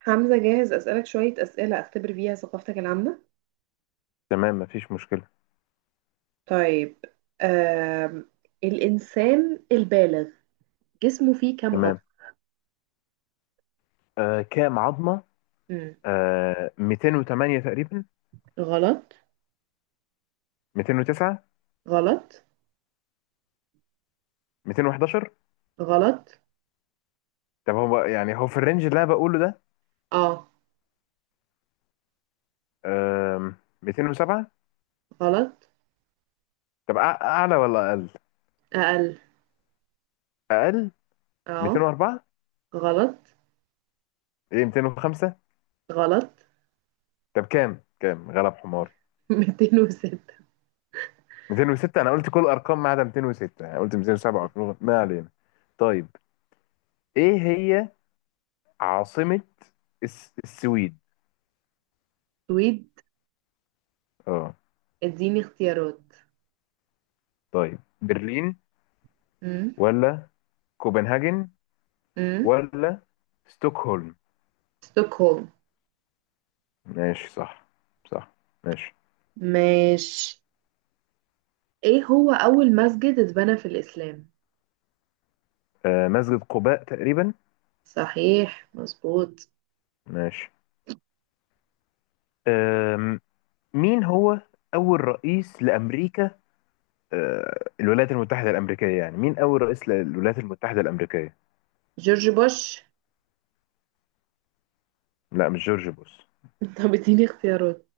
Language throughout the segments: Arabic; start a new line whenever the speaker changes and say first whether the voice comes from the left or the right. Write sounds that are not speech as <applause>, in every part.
right: حمزة، جاهز أسألك شوية أسئلة أختبر بيها ثقافتك العامة.
left: تمام مفيش مشكلة.
right: طيب. آم. الإنسان البالغ جسمه فيه كم
left: تمام.
right: عضلة؟
left: كام عظمة؟
right: مم.
left: 208 تقريبا.
right: غلط.
left: 209.
right: غلط.
left: 211.
right: غلط.
left: طب هو يعني هو في الرينج اللي انا بقوله ده.
right: اه.
left: آه 207.
right: غلط.
left: طب اعلى ولا اقل؟
right: أقل.
left: اقل.
right: اه.
left: 204.
right: غلط.
left: ايه، 205.
right: غلط.
left: طب كام غلب حماري؟
right: <laughs> 206.
left: 206. انا قلت كل الارقام ما عدا 206، يعني قلت 207 و 200. ما علينا. طيب، ايه هي عاصمة السويد؟
right: سويد.
left: اه.
right: اديني اختيارات.
left: طيب، برلين
right: مم.
left: ولا كوبنهاجن
right: مم.
left: ولا ستوكهولم؟
right: ستوكهولم.
left: ماشي صح. صح. ماشي.
right: ماشي. ايه هو أول مسجد اتبنى في الإسلام؟
left: مسجد قباء تقريبا.
right: صحيح، مظبوط.
left: ماشي. آم، مين هو أول رئيس لأمريكا؟ الولايات المتحدة الأمريكية، يعني مين أول رئيس للولايات المتحدة الأمريكية؟
right: جورج بوش.
left: لا، مش جورج بوش.
right: طب اديني اختيارات.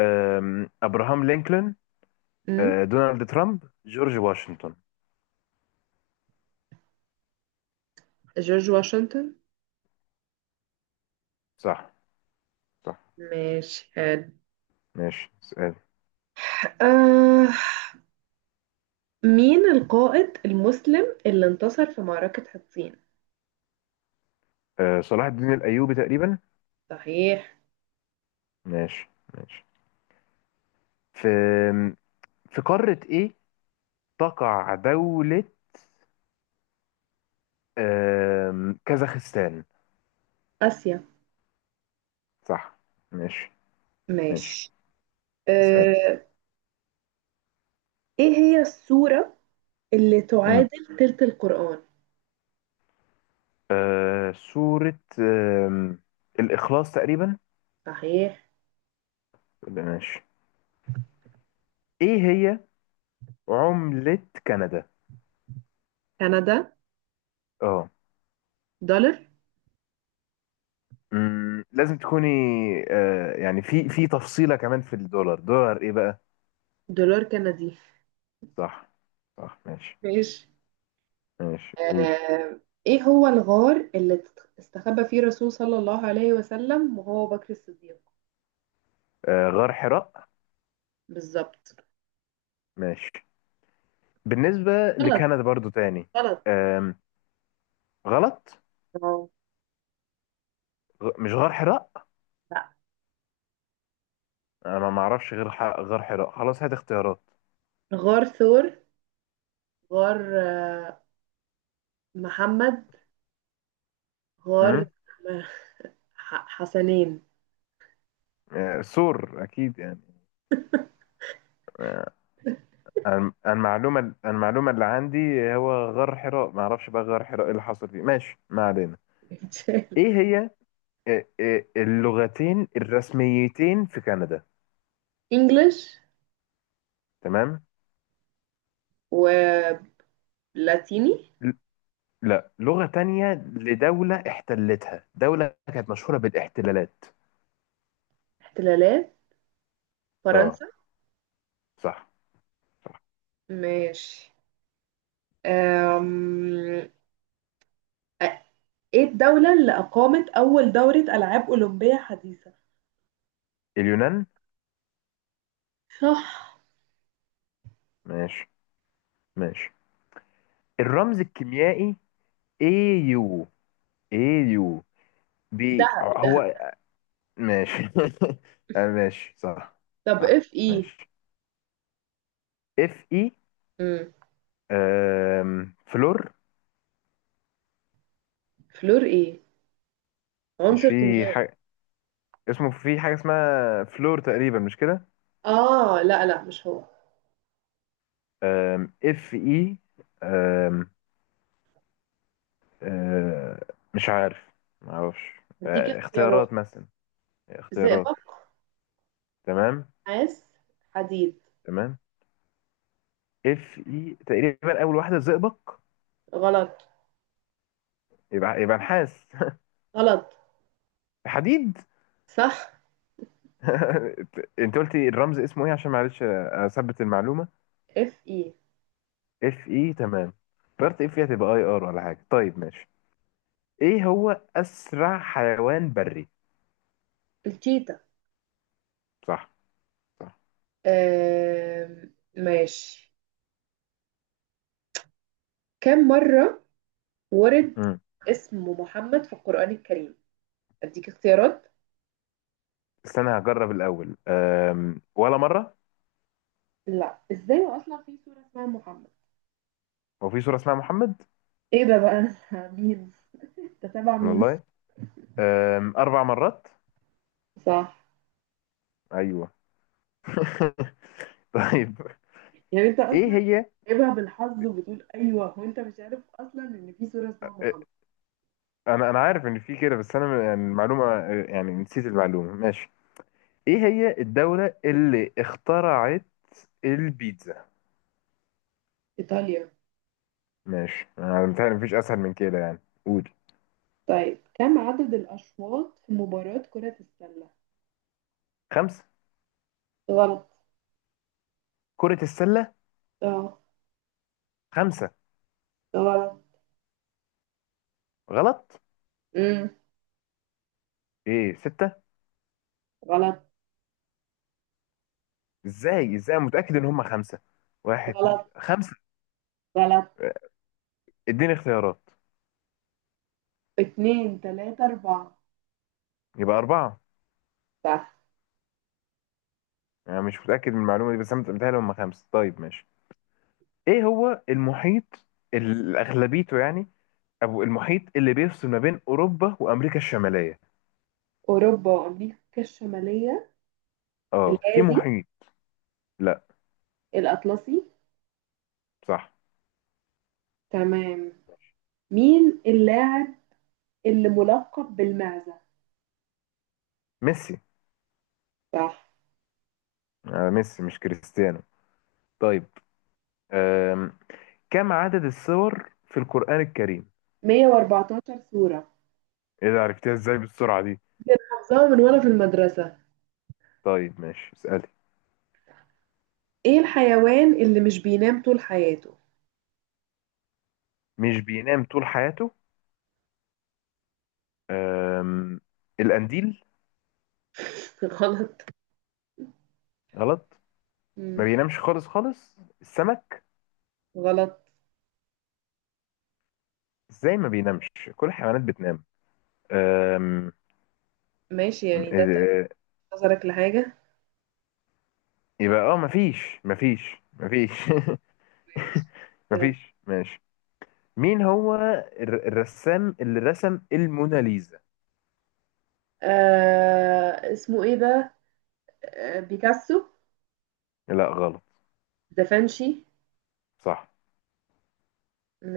left: أبراهام لينكولن.
right: امم
left: دونالد ترامب. جورج واشنطن.
right: جورج واشنطن.
left: صح. صح.
right: ماشي، حلو.
left: ماشي سؤال.
right: آه. مين القائد المسلم اللي انتصر في معركة حطين؟
left: صلاح الدين الأيوبي تقريبا.
right: صحيح.
left: ماشي ماشي. في قارة إيه تقع دولة كازاخستان؟
right: آسيا.
left: صح. ماشي ماشي.
right: ماشي.
left: اسأل.
right: آه. ايه هي السورة اللي
left: مم.
right: تعادل تلت القرآن؟
left: سورة آم، الإخلاص تقريبا.
right: صحيح.
left: ولا ماشي. إيه هي عملة كندا؟
right: كندا.
left: اه.
right: دولار.
left: مم، لازم تكوني يعني في تفصيلة كمان، في الدولار، دولار إيه بقى؟
right: دولار كندي.
left: صح. صح ماشي.
right: ماشي.
left: ماشي قولي.
right: آه. ايه هو الغار اللي استخبى فيه الرسول صلى الله عليه وسلم وهو بكر الصديق؟
left: غار حراء.
right: بالظبط.
left: ماشي. بالنسبة
right: غلط.
left: لكندا برضو تاني.
right: غلط.
left: آم، غلط.
right: اه.
left: مش غار حراء.
right: لا.
left: انا ما اعرفش غير ح... غير حراء. خلاص هات اختيارات.
right: غار ثور. غار. آه، محمد. غار.
left: امم.
right: آه، حسنين.
left: سور اكيد يعني. آه، المعلومه المعلومه اللي عندي هو غار حراء. ما اعرفش بقى غار حراء ايه اللي حصل فيه. ماشي ما علينا.
right: <laughs>
left: ايه هي اللغتين الرسميتين في كندا؟
right: انجلش.
left: تمام.
right: ولاتيني.
left: ل- لا، لغه تانية لدوله احتلتها، دوله كانت مشهوره بالاحتلالات.
right: احتلالات.
left: اه.
right: فرنسا.
left: صح. صح.
right: ماشي. أم... أ- ايه الدولة اللي أقامت أول دورة ألعاب أولمبية حديثة؟
left: اليونان.
right: صح.
left: ماشي ماشي. الرمز الكيميائي AU. AU بي
right: دهب دهب.
left: هو؟ ماشي <laughs> ماشي صح.
right: طب
left: صح
right: اف ايه؟
left: ماشي. اف اي
right: مم.
left: فلور؟
right: فلور ايه؟
left: مش
right: عنصر
left: في
right: كيميائي.
left: حاجة اسمه، في حاجة اسمها فلور تقريبا مش كده؟
right: اه، لا لا، مش هو.
left: اف اي مش عارف. معرفش.
right: هديك اختيارات.
left: اختيارات مثلا، اختيارات.
right: زئبق.
left: تمام.
right: نحاس. حديد.
left: تمام. اف اي تقريبا، اول واحدة زئبق.
right: غلط.
left: يبقى نحاس.
right: غلط.
left: <laughs> حديد.
right: صح.
left: <laughs> انت قلتي الرمز اسمه ايه عشان معلش اثبت المعلومة.
right: اف اي.
left: اف اي تمام. فكرت اف اي هتبقى اي ار ولا حاجه. طيب ماشي. ايه هو اسرع حيوان بري؟
right: التيتا.
left: صح. صح.
right: ماشي. كم مرة ورد
left: امم.
right: اسم محمد في القرآن الكريم؟ اديك اختيارات.
left: استنى هجرب الاول. ولا مره؟
right: لا، ازاي اصلا في سورة اسمها محمد.
left: هو في سوره اسمها محمد؟
right: ايه ده بقى؟ <laughs> مين تتابع مين؟
left: والله. اربع مرات.
right: صح.
left: ايوه <laughs> طيب،
right: يعني انت
left: ايه
right: اصلا
left: هي.
right: جايبها بالحظ وبتقول ايوه وانت مش عارف اصلا ان في سورة اسمها
left: آه،
right: محمد.
left: انا عارف ان في كده بس انا يعني المعلومه، يعني نسيت المعلومه. ماشي. ايه هي الدوله اللي اخترعت البيتزا؟
right: ايطاليا.
left: ماشي، انا متهيألي مفيش اسهل من كده يعني. قول.
right: طيب كم عدد الاشواط في مباراة كرة السلة؟
left: خمسه.
right: غلط.
left: كرة السلة.
right: اه.
left: خمسة.
right: غلط.
left: غلط.
right: مم.
left: ايه، ستة.
right: غلط.
left: ازاي أنا متأكد ان هم خمسة. واحد اتنين
right: غلط.
left: خمسة.
right: غلط.
left: اديني اختيارات.
right: اتنين تلاتة أربعة.
left: يبقى أربعة.
right: صح.
left: أنا مش متأكد من المعلومة دي بس أنا متهيألي هم خمسة. طيب ماشي. إيه هو المحيط أغلبيته يعني، أو المحيط اللي بيفصل ما بين أوروبا وأمريكا الشمالية؟
right: أوروبا وأمريكا الشمالية.
left: أه، في
right: الهادي.
left: محيط. لا.
right: الأطلسي.
left: صح.
right: تمام. مين اللاعب اللي ملقب بالمعزة؟
left: ميسي.
right: صح.
left: آه ميسي مش كريستيانو. طيب. أم. كم عدد السور في القرآن الكريم؟
right: 114 صورة.
left: إيه ده، عرفتها إزاي بالسرعة دي؟
right: حافظاها من وأنا في المدرسة.
left: طيب ماشي اسألي.
right: إيه الحيوان اللي مش بينام طول حياته؟
left: مش بينام طول حياته؟ أم... القنديل.
right: <laughs> غلط.
left: غلط. ما
right: مم.
left: بينامش خالص خالص، السمك.
right: غلط.
left: ازاي ما بينامش؟ كل الحيوانات بتنام. أم...
right: ماشي، يعني ده طرف
left: إيه-
right: نظرك لحاجة.
left: يبقى اه مفيش مفيش مفيش <laughs>
right: ماشي. يلا.
left: مفيش ماشي. مين هو الرسام اللي رسم الموناليزا؟
right: آه اسمه ايه ده؟ آه بيكاسو.
left: لا غلط.
right: دافنشي.
left: صح.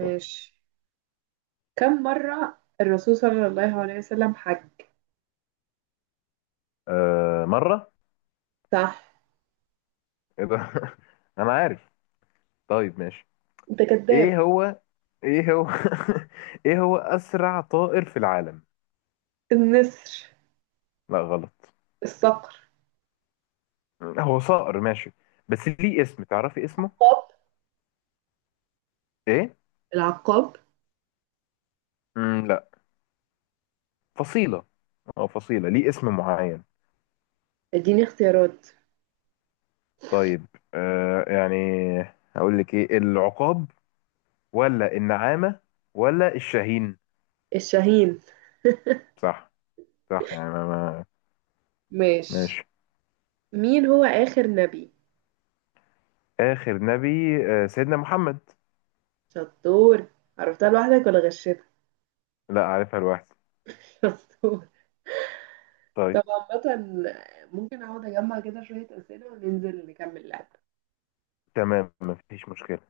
left: صح.
right: كم مرة الرسول صلى الله عليه وسلم حج؟
left: مرة.
right: صح.
left: ايه ده <laughs> انا عارف. طيب ماشي.
right: انت كذاب.
left: ايه هو ايه هو <laughs> ايه هو اسرع طائر في العالم؟
right: النسر.
left: لا غلط.
right: الصقر.
left: هو صقر ماشي، بس ليه اسم، تعرفي اسمه
right: العقاب.
left: ايه؟
right: العقاب.
left: مم، لا. فصيلة. اه، فصيلة ليه اسم معين.
right: اديني اختيارات.
left: طيب، يعني هقول لك ايه: العقاب ولا النعامة ولا الشاهين؟
right: الشاهين.
left: صح. صح يعني
right: ماشي.
left: ماشي.
right: مين هو آخر نبي؟
left: آخر نبي سيدنا محمد.
right: شطور. عرفتها لوحدك ولا غشيتك؟
left: لا، عارفها لوحدي.
right: <laughs> شطور.
left: طيب.
right: طب عامة ممكن اقعد اجمع كده شوية أسئلة وننزل نكمل لعب.
left: تمام مفيش مشكلة.